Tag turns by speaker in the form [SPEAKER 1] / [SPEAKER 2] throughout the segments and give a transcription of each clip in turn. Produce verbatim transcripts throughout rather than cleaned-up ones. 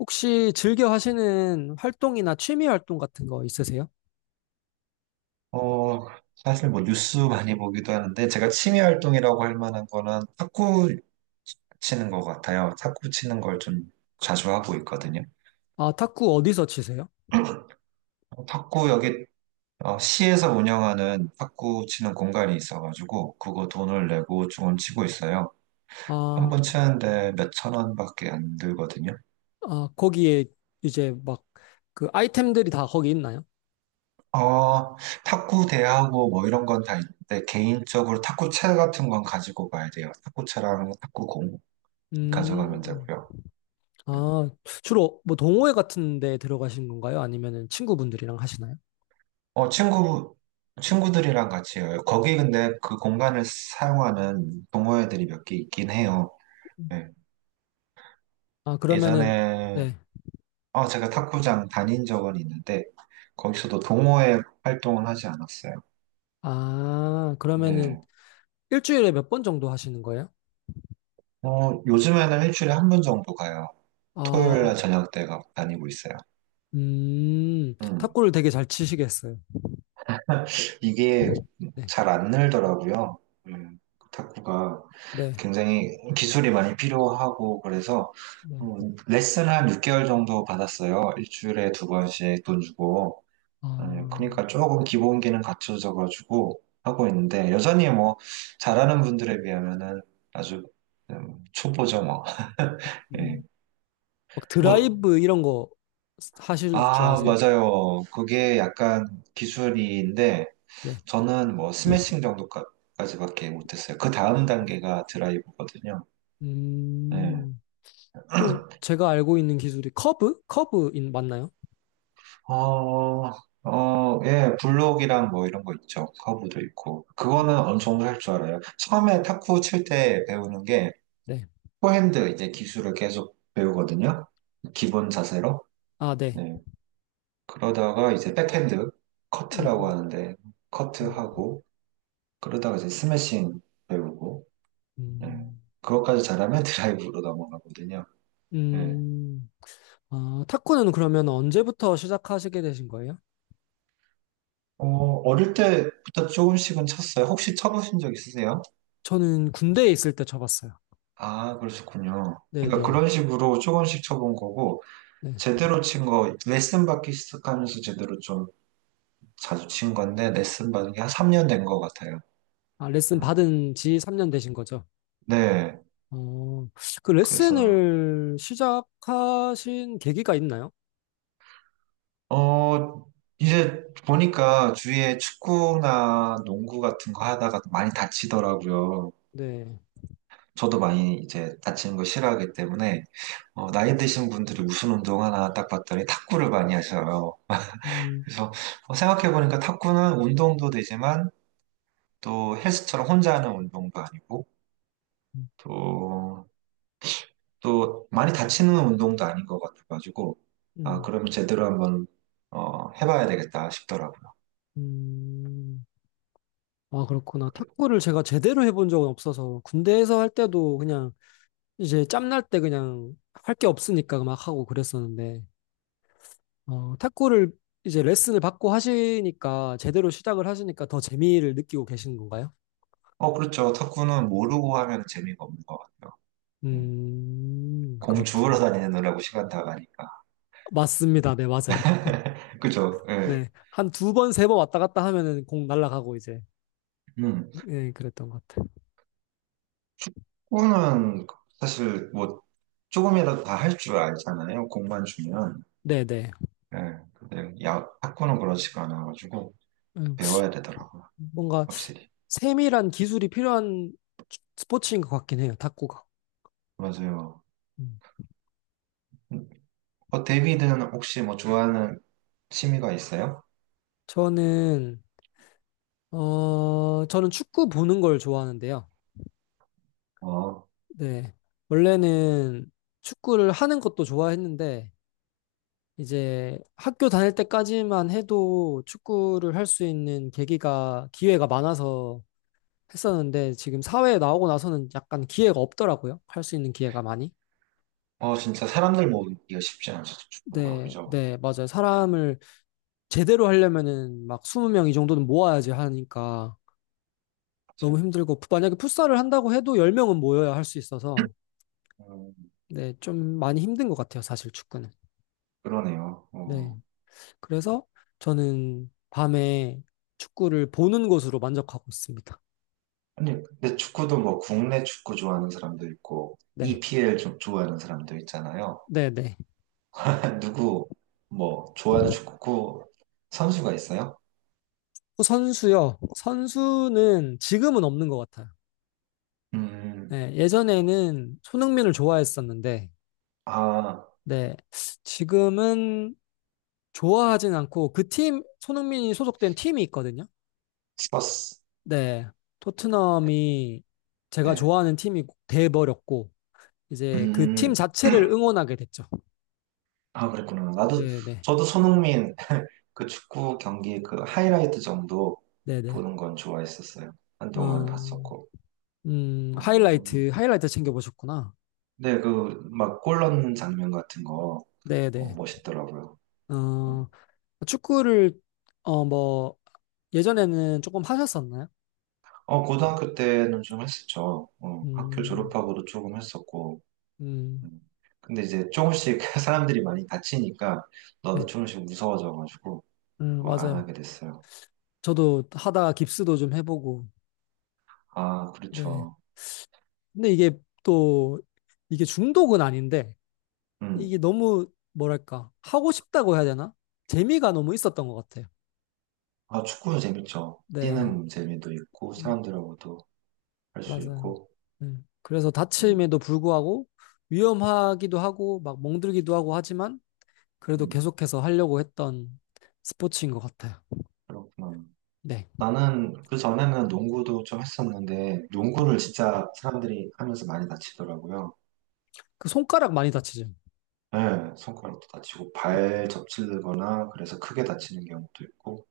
[SPEAKER 1] 혹시 즐겨 하시는 활동이나 취미 활동 같은 거 있으세요?
[SPEAKER 2] 어, 사실 뭐 뉴스 많이 보기도 하는데 제가 취미 활동이라고 할 만한 거는 탁구 치는 것 같아요. 탁구 치는 걸 좀 자주 하고 있거든요.
[SPEAKER 1] 아, 탁구 어디서 치세요?
[SPEAKER 2] 어, 탁구 여기 어, 시에서 운영하는 탁구 치는 공간이 있어가지고 그거 돈을 내고 조금 치고 있어요. 한
[SPEAKER 1] 아,
[SPEAKER 2] 번 치는데 몇천 원밖에 안 들거든요.
[SPEAKER 1] 아, 거기에 이제 막 그 아이템들이 다 거기 있나요?
[SPEAKER 2] 어, 탁구 대하고 뭐 이런 건 다 있는데 개인적으로 탁구채 같은 건 가지고 가야 돼요. 탁구채랑 탁구공 가져가면
[SPEAKER 1] 음,
[SPEAKER 2] 되고요.
[SPEAKER 1] 아, 주로 뭐 동호회 같은 데 들어가신 건가요? 아니면은 친구분들이랑 하시나요?
[SPEAKER 2] 어, 친구, 친구들이랑 같이 해요. 거기 근데 그 공간을 사용하는 동호회들이 몇 개 있긴 해요. 예.
[SPEAKER 1] 아, 그러면은,
[SPEAKER 2] 예전에,
[SPEAKER 1] 네.
[SPEAKER 2] 어, 제가 탁구장 다닌 적은 있는데, 거기서도 동호회 활동은 하지 않았어요.
[SPEAKER 1] 아, 그러면은
[SPEAKER 2] 네.
[SPEAKER 1] 일주일에 몇 번 정도 하시는 거예요?
[SPEAKER 2] 어, 요즘에는 일주일에 한 번 정도 가요. 토요일 날
[SPEAKER 1] 아,
[SPEAKER 2] 저녁 때 가- 다니고 있어요.
[SPEAKER 1] 음,
[SPEAKER 2] 음.
[SPEAKER 1] 탁구를 되게 잘 치시겠어요.
[SPEAKER 2] 이게
[SPEAKER 1] 네,
[SPEAKER 2] 잘 안 늘더라고요. 음, 탁구가
[SPEAKER 1] 네,
[SPEAKER 2] 굉장히 기술이 많이 필요하고 그래서
[SPEAKER 1] 네.
[SPEAKER 2] 음, 레슨 한 육 개월 정도 받았어요. 일주일에 두 번씩 돈 주고. 예,
[SPEAKER 1] 아,
[SPEAKER 2] 그러니까 조금 기본기는 갖춰져 가지고 하고 있는데 여전히 뭐 잘하는 분들에 비하면은 아주 음, 초보죠 뭐. 예.
[SPEAKER 1] 음. 막
[SPEAKER 2] 뭐,
[SPEAKER 1] 드라이브 이런 거 하실 줄
[SPEAKER 2] 아,
[SPEAKER 1] 아세요?
[SPEAKER 2] 맞아요. 그게 약간 기술인데
[SPEAKER 1] 네.
[SPEAKER 2] 저는 뭐 스매싱 정도까지밖에 못했어요. 그 다음 단계가 드라이브거든요. 예.
[SPEAKER 1] 음, 또 제가 알고 있는 기술이 커브? 커브인 맞나요?
[SPEAKER 2] 어, 어, 예, 블록이랑 뭐 이런 거 있죠. 커브도 있고. 그거는 어느 정도 할 줄 알아요. 처음에 탁구 칠 때 배우는 게
[SPEAKER 1] 네.
[SPEAKER 2] 포핸드 이제 기술을 계속 배우거든요. 기본 자세로.
[SPEAKER 1] 아, 네.
[SPEAKER 2] 예. 그러다가 이제 백핸드 커트라고
[SPEAKER 1] 음,
[SPEAKER 2] 하는데
[SPEAKER 1] 음,
[SPEAKER 2] 커트하고 그러다가 이제 스매싱 배우고. 예.
[SPEAKER 1] 음,
[SPEAKER 2] 그것까지 잘하면 드라이브로 넘어가거든요. 예.
[SPEAKER 1] 음. 아, 탁구는 그러면 언제부터 시작하시게 되신 거예요?
[SPEAKER 2] 어, 어릴 때부터 조금씩은 쳤어요. 혹시 쳐보신 적 있으세요?
[SPEAKER 1] 저는 군대에 있을 때 쳐봤어요.
[SPEAKER 2] 아, 그러셨군요.
[SPEAKER 1] 네,
[SPEAKER 2] 그러니까
[SPEAKER 1] 네.
[SPEAKER 2] 그런 식으로 조금씩 쳐본 거고,
[SPEAKER 1] 네.
[SPEAKER 2] 제대로 친 거, 레슨 받기 시작하면서 제대로 좀 자주 친 건데, 레슨 받은 게 한 삼 년 된 것 같아요.
[SPEAKER 1] 아, 레슨
[SPEAKER 2] 음,
[SPEAKER 1] 받은 지 삼 년 되신 거죠?
[SPEAKER 2] 네,
[SPEAKER 1] 어, 그
[SPEAKER 2] 그래서,
[SPEAKER 1] 레슨을 시작하신 계기가 있나요?
[SPEAKER 2] 어, 이제 보니까 주위에 축구나 농구 같은 거 하다가 많이 다치더라고요.
[SPEAKER 1] 네.
[SPEAKER 2] 저도 많이 이제 다치는 거 싫어하기 때문에 어, 나이 드신 분들이 무슨 운동 하나 딱 봤더니 탁구를 많이 하셔요.
[SPEAKER 1] 음,
[SPEAKER 2] 그래서 어, 생각해보니까 탁구는 운동도 되지만 또 헬스처럼 혼자 하는 운동도 아니고
[SPEAKER 1] 음.
[SPEAKER 2] 또, 또 많이 다치는 운동도 아닌 것 같아가지고 아,
[SPEAKER 1] 음.
[SPEAKER 2] 그러면 제대로 한번 어, 해봐야 되겠다 싶더라고요.
[SPEAKER 1] 음, 아, 그렇구나.
[SPEAKER 2] 그래요.
[SPEAKER 1] 탁구를 제가 제대로 해본 적은 없어서, 군대에서 할 때도 그냥, 이제 짬날 때 그냥 할 게 없으니까 막 하고 그랬었는데, 어, 탁구를 이제 레슨을 받고 하시니까, 제대로 시작을 하시니까 더 재미를 느끼고 계시는 건가요?
[SPEAKER 2] 어, 그렇죠. 탁구는 모르고 하면 재미가 없는 것 같아요. 음,
[SPEAKER 1] 음,
[SPEAKER 2] 공 주우러
[SPEAKER 1] 그렇구나.
[SPEAKER 2] 다니느라고 시간 다 가니까.
[SPEAKER 1] 맞습니다. 네, 맞아요.
[SPEAKER 2] 그죠? 예.
[SPEAKER 1] 네. 한 두 번, 세 번 왔다 갔다 하면은 공 날아가고 이제,
[SPEAKER 2] 음.
[SPEAKER 1] 예, 그랬던 것 같아요.
[SPEAKER 2] 축구는 사실 뭐 조금이라도 다 할 줄 알잖아요. 공만 주면.
[SPEAKER 1] 네네.
[SPEAKER 2] 예. 근데 야, 탁구는 그렇지가 않아가지고 배워야 되더라고요.
[SPEAKER 1] 뭔가
[SPEAKER 2] 확실히.
[SPEAKER 1] 세밀한 기술이 필요한 스포츠인 것 같긴 해요, 탁구가.
[SPEAKER 2] 맞아요.
[SPEAKER 1] 음.
[SPEAKER 2] 음, 어, 데이비드는 혹시 뭐 좋아하는 취미가 있어요?
[SPEAKER 1] 저는, 어, 저는 축구 보는 걸 좋아하는데요.
[SPEAKER 2] 어,
[SPEAKER 1] 네. 원래는 축구를 하는 것도 좋아했는데, 이제 학교 다닐 때까지만 해도 축구를 할 수 있는 계기가, 기회가 많아서 했었는데, 지금 사회에 나오고 나서는 약간 기회가 없더라고요. 할 수 있는 기회가 많이.
[SPEAKER 2] 어, 진짜 사람들 모으기가 쉽지 않죠. 축구가.
[SPEAKER 1] 네,
[SPEAKER 2] 그죠?
[SPEAKER 1] 네, 맞아요. 사람을 제대로 하려면은 막 이십 명 이 정도는 모아야지 하니까
[SPEAKER 2] 맞아요.
[SPEAKER 1] 너무 힘들고 만약에 풋살을 한다고 해도 십 명은 모여야 할 수 있어서
[SPEAKER 2] 음,
[SPEAKER 1] 네, 좀 많이 힘든 것 같아요, 사실 축구는.
[SPEAKER 2] 그러네요.
[SPEAKER 1] 네.
[SPEAKER 2] 어.
[SPEAKER 1] 그래서 저는 밤에 축구를 보는 것으로 만족하고 있습니다.
[SPEAKER 2] 아니, 근데 축구도 뭐 국내 축구 좋아하는 사람도 있고
[SPEAKER 1] 네.
[SPEAKER 2] 이피엘 좀 좋아하는 사람도 있잖아요.
[SPEAKER 1] 네, 네.
[SPEAKER 2] 누구 뭐 좋아하는 축구 선수가 있어요?
[SPEAKER 1] 그 선수요. 선수는 지금은 없는 것 같아요.
[SPEAKER 2] 음,
[SPEAKER 1] 네, 예전에는 손흥민을 좋아했었는데
[SPEAKER 2] 아,
[SPEAKER 1] 네. 지금은 좋아하진 않고 그 팀, 손흥민이 소속된 팀이 있거든요.
[SPEAKER 2] 스퍼스.
[SPEAKER 1] 네, 토트넘이 제가
[SPEAKER 2] 네.
[SPEAKER 1] 좋아하는 팀이 돼버렸고, 이제 그 팀
[SPEAKER 2] 음,
[SPEAKER 1] 자체를 응원하게 됐죠.
[SPEAKER 2] 아, 그랬구나. 나도,
[SPEAKER 1] 네네,
[SPEAKER 2] 저도 손흥민 그 축구 경기 그 하이라이트 정도
[SPEAKER 1] 네네.
[SPEAKER 2] 보는 건 좋아했었어요. 한동안
[SPEAKER 1] 어,
[SPEAKER 2] 봤었고.
[SPEAKER 1] 음,
[SPEAKER 2] 어,
[SPEAKER 1] 하이라이트, 하이라이트 챙겨보셨구나.
[SPEAKER 2] 네, 그, 막 골 넣는 장면 같은 거 어,
[SPEAKER 1] 네네.
[SPEAKER 2] 멋있더라고요. 네.
[SPEAKER 1] 어, 축구를, 어, 뭐, 예전에는 조금 하셨었나요?
[SPEAKER 2] 어, 고등학교 때는 좀 했었죠. 어, 학교
[SPEAKER 1] 음,
[SPEAKER 2] 졸업하고도 조금 했었고.
[SPEAKER 1] 음,
[SPEAKER 2] 음. 근데 이제 조금씩 사람들이 많이 다치니까 나도
[SPEAKER 1] 네,
[SPEAKER 2] 조금씩 무서워져가지고
[SPEAKER 1] 음,
[SPEAKER 2] 어, 안
[SPEAKER 1] 맞아요.
[SPEAKER 2] 하게 됐어요.
[SPEAKER 1] 저도 하다가 깁스도 좀 해보고,
[SPEAKER 2] 아,
[SPEAKER 1] 네.
[SPEAKER 2] 그렇죠.
[SPEAKER 1] 근데 이게 또, 이게 중독은 아닌데,
[SPEAKER 2] 음.
[SPEAKER 1] 이게 너무 뭐랄까 하고 싶다고 해야 되나? 재미가 너무 있었던 것 같아요.
[SPEAKER 2] 아, 축구도 재밌죠.
[SPEAKER 1] 네,
[SPEAKER 2] 뛰는 재미도 있고
[SPEAKER 1] 음,
[SPEAKER 2] 사람들하고도 할 수
[SPEAKER 1] 맞아요.
[SPEAKER 2] 있고.
[SPEAKER 1] 음, 그래서
[SPEAKER 2] 음,
[SPEAKER 1] 다침에도 불구하고 위험하기도 하고 막 멍들기도 하고 하지만 그래도
[SPEAKER 2] 음,
[SPEAKER 1] 계속해서 하려고 했던 스포츠인 것 같아요.
[SPEAKER 2] 그렇구나.
[SPEAKER 1] 네,
[SPEAKER 2] 나는 그 전에는 농구도 좀 했었는데
[SPEAKER 1] 음,
[SPEAKER 2] 농구를 진짜 사람들이 하면서 많이 다치더라고요.
[SPEAKER 1] 그 손가락 많이 다치죠.
[SPEAKER 2] 네, 손가락도 다치고 발 접질거나 그래서 크게 다치는 경우도 있고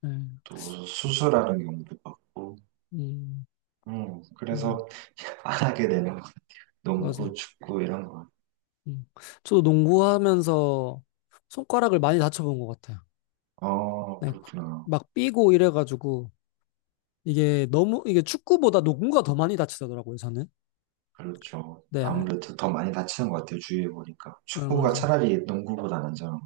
[SPEAKER 1] 네,
[SPEAKER 2] 또 수술하는 경우도 있고.
[SPEAKER 1] 음,
[SPEAKER 2] 음,
[SPEAKER 1] 맞아요,
[SPEAKER 2] 그래서 안 하게 되는 것 같아요. 농구,
[SPEAKER 1] 맞아요.
[SPEAKER 2] 축구 이런 거.
[SPEAKER 1] 음. 저도 농구하면서 손가락을 많이 다쳐본 것 같아요.
[SPEAKER 2] 어,
[SPEAKER 1] 네,
[SPEAKER 2] 그렇구나.
[SPEAKER 1] 막 삐고 이래가지고. 이게 너무 이게 축구보다 농구가 더 많이 다치더라고요, 저는.
[SPEAKER 2] 그렇죠.
[SPEAKER 1] 네,
[SPEAKER 2] 아무래도 더 많이 다치는 것 같아요. 주위에 보니까. 축구가
[SPEAKER 1] 얼맞아요
[SPEAKER 2] 차라리 농구보다 낫잖아.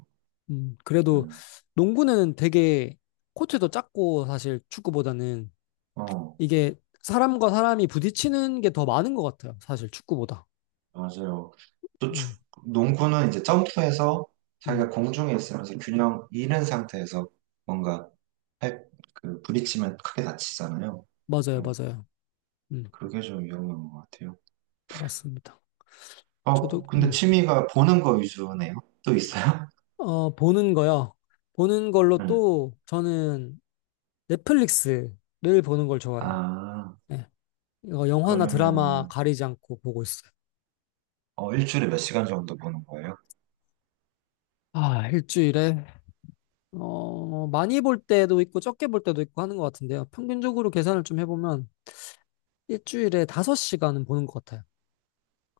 [SPEAKER 1] 음, 그래도
[SPEAKER 2] 음.
[SPEAKER 1] 농구는 되게 코트도 작고 사실 축구보다는
[SPEAKER 2] 어,
[SPEAKER 1] 이게 사람과 사람이 부딪히는 게 더 많은 것 같아요, 사실 축구보다.
[SPEAKER 2] 맞아요. 또
[SPEAKER 1] 음,
[SPEAKER 2] 축, 농구는 이제 점프해서
[SPEAKER 1] 음,
[SPEAKER 2] 자기가 공중에 있으면서 균형 잃은 상태에서 뭔가 팔, 그 부딪히면 크게 다치잖아요.
[SPEAKER 1] 맞아요,
[SPEAKER 2] 음,
[SPEAKER 1] 맞아요. 음,
[SPEAKER 2] 그게 좀 위험한 것 같아요.
[SPEAKER 1] 맞습니다. 저도
[SPEAKER 2] 어, 근데
[SPEAKER 1] 음,
[SPEAKER 2] 취미가 보는 거 위주네요. 또 있어요?
[SPEAKER 1] 어, 보는 거요. 보는 걸로
[SPEAKER 2] 음.
[SPEAKER 1] 또 저는 넷플릭스를 보는 걸 좋아해요.
[SPEAKER 2] 아,
[SPEAKER 1] 네, 이거 영화나 드라마
[SPEAKER 2] 그러면은
[SPEAKER 1] 가리지 않고 보고 있어요.
[SPEAKER 2] 어, 일주일에 몇 시간 정도 보는 거예요?
[SPEAKER 1] 아, 일주일에 어, 많이 볼 때도 있고 적게 볼 때도 있고 하는 것 같은데요. 평균적으로 계산을 좀 해보면 일주일에 다섯 시간은 보는 것 같아요.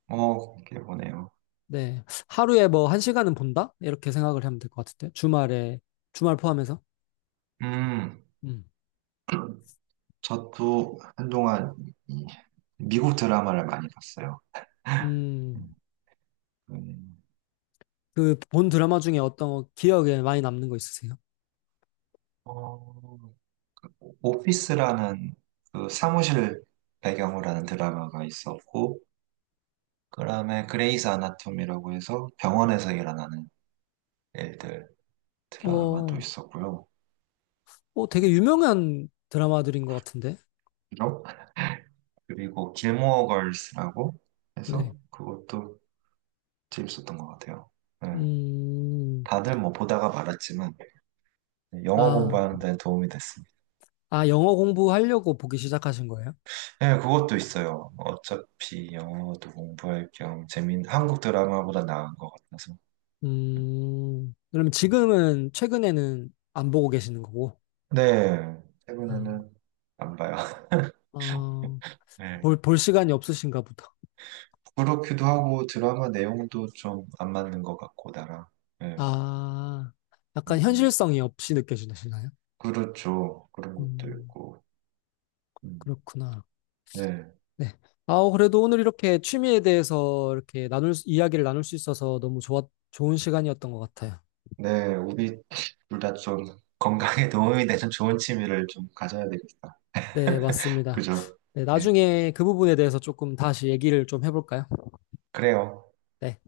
[SPEAKER 2] 어, 그렇게 보네요.
[SPEAKER 1] 네. 하루에 뭐 한 시간은 본다? 이렇게 생각을 하면 될 것 같은데. 주말에, 주말 포함해서.
[SPEAKER 2] 음,
[SPEAKER 1] 음.
[SPEAKER 2] 저도 한동안 이 미국 드라마를 많이 봤어요.
[SPEAKER 1] 음,
[SPEAKER 2] 음, 음,
[SPEAKER 1] 그 본 드라마 중에 어떤 기억에 많이 남는 거 있으세요?
[SPEAKER 2] 어, 오피스라는 그 사무실 배경으로 하는 드라마가 있었고, 그다음에 그레이스 아나토미라고 해서 병원에서 일어나는 일들 드라마도
[SPEAKER 1] 어,
[SPEAKER 2] 있었고요.
[SPEAKER 1] 어, 되게
[SPEAKER 2] 음,
[SPEAKER 1] 유명한 드라마들인 것 같은데.
[SPEAKER 2] 그죠? 그리고 길모어 걸스라고 해서
[SPEAKER 1] 네.
[SPEAKER 2] 그것도 재밌었던 것 같아요. 네.
[SPEAKER 1] 음,
[SPEAKER 2] 다들 뭐 보다가 말았지만 영어
[SPEAKER 1] 아,
[SPEAKER 2] 공부하는 데는 도움이 됐습니다.
[SPEAKER 1] 아, 영어 공부하려고 보기 시작하신 거예요?
[SPEAKER 2] 예, 그것도 있어요. 어차피 영어도 공부할 겸 재밌는 한국 드라마보다 나은 것 같아서.
[SPEAKER 1] 음, 그러면 지금은 최근에는 안 보고 계시는 거고,
[SPEAKER 2] 네,
[SPEAKER 1] 아,
[SPEAKER 2] 최근에는 안 봐요.
[SPEAKER 1] 어,
[SPEAKER 2] 예,
[SPEAKER 1] 볼, 볼 시간이 없으신가 보다.
[SPEAKER 2] 부끄럽기도 하고 드라마 내용도 좀 안 맞는 것 같고 나랑. 예,
[SPEAKER 1] 아, 약간
[SPEAKER 2] 맞아요.
[SPEAKER 1] 현실성이 없이 느껴지시나요?
[SPEAKER 2] 그렇죠. 그런 것도
[SPEAKER 1] 음,
[SPEAKER 2] 있고. 음,
[SPEAKER 1] 그렇구나.
[SPEAKER 2] 네,
[SPEAKER 1] 네. 아우, 그래도 오늘 이렇게 취미에 대해서 이렇게 나눌, 수- 이야기를 나눌 수 있어서 너무 좋았, 좋은 시간이었던 것 같아요.
[SPEAKER 2] 네, 우리 둘 다 좀 건강에 도움이 되는 좋은 취미를 좀 가져야 되겠다.
[SPEAKER 1] 네, 맞습니다.
[SPEAKER 2] 그죠?
[SPEAKER 1] 네,
[SPEAKER 2] 예,
[SPEAKER 1] 나중에 그 부분에 대해서 조금 다시 얘기를 좀 해볼까요?
[SPEAKER 2] 그래요.
[SPEAKER 1] 네.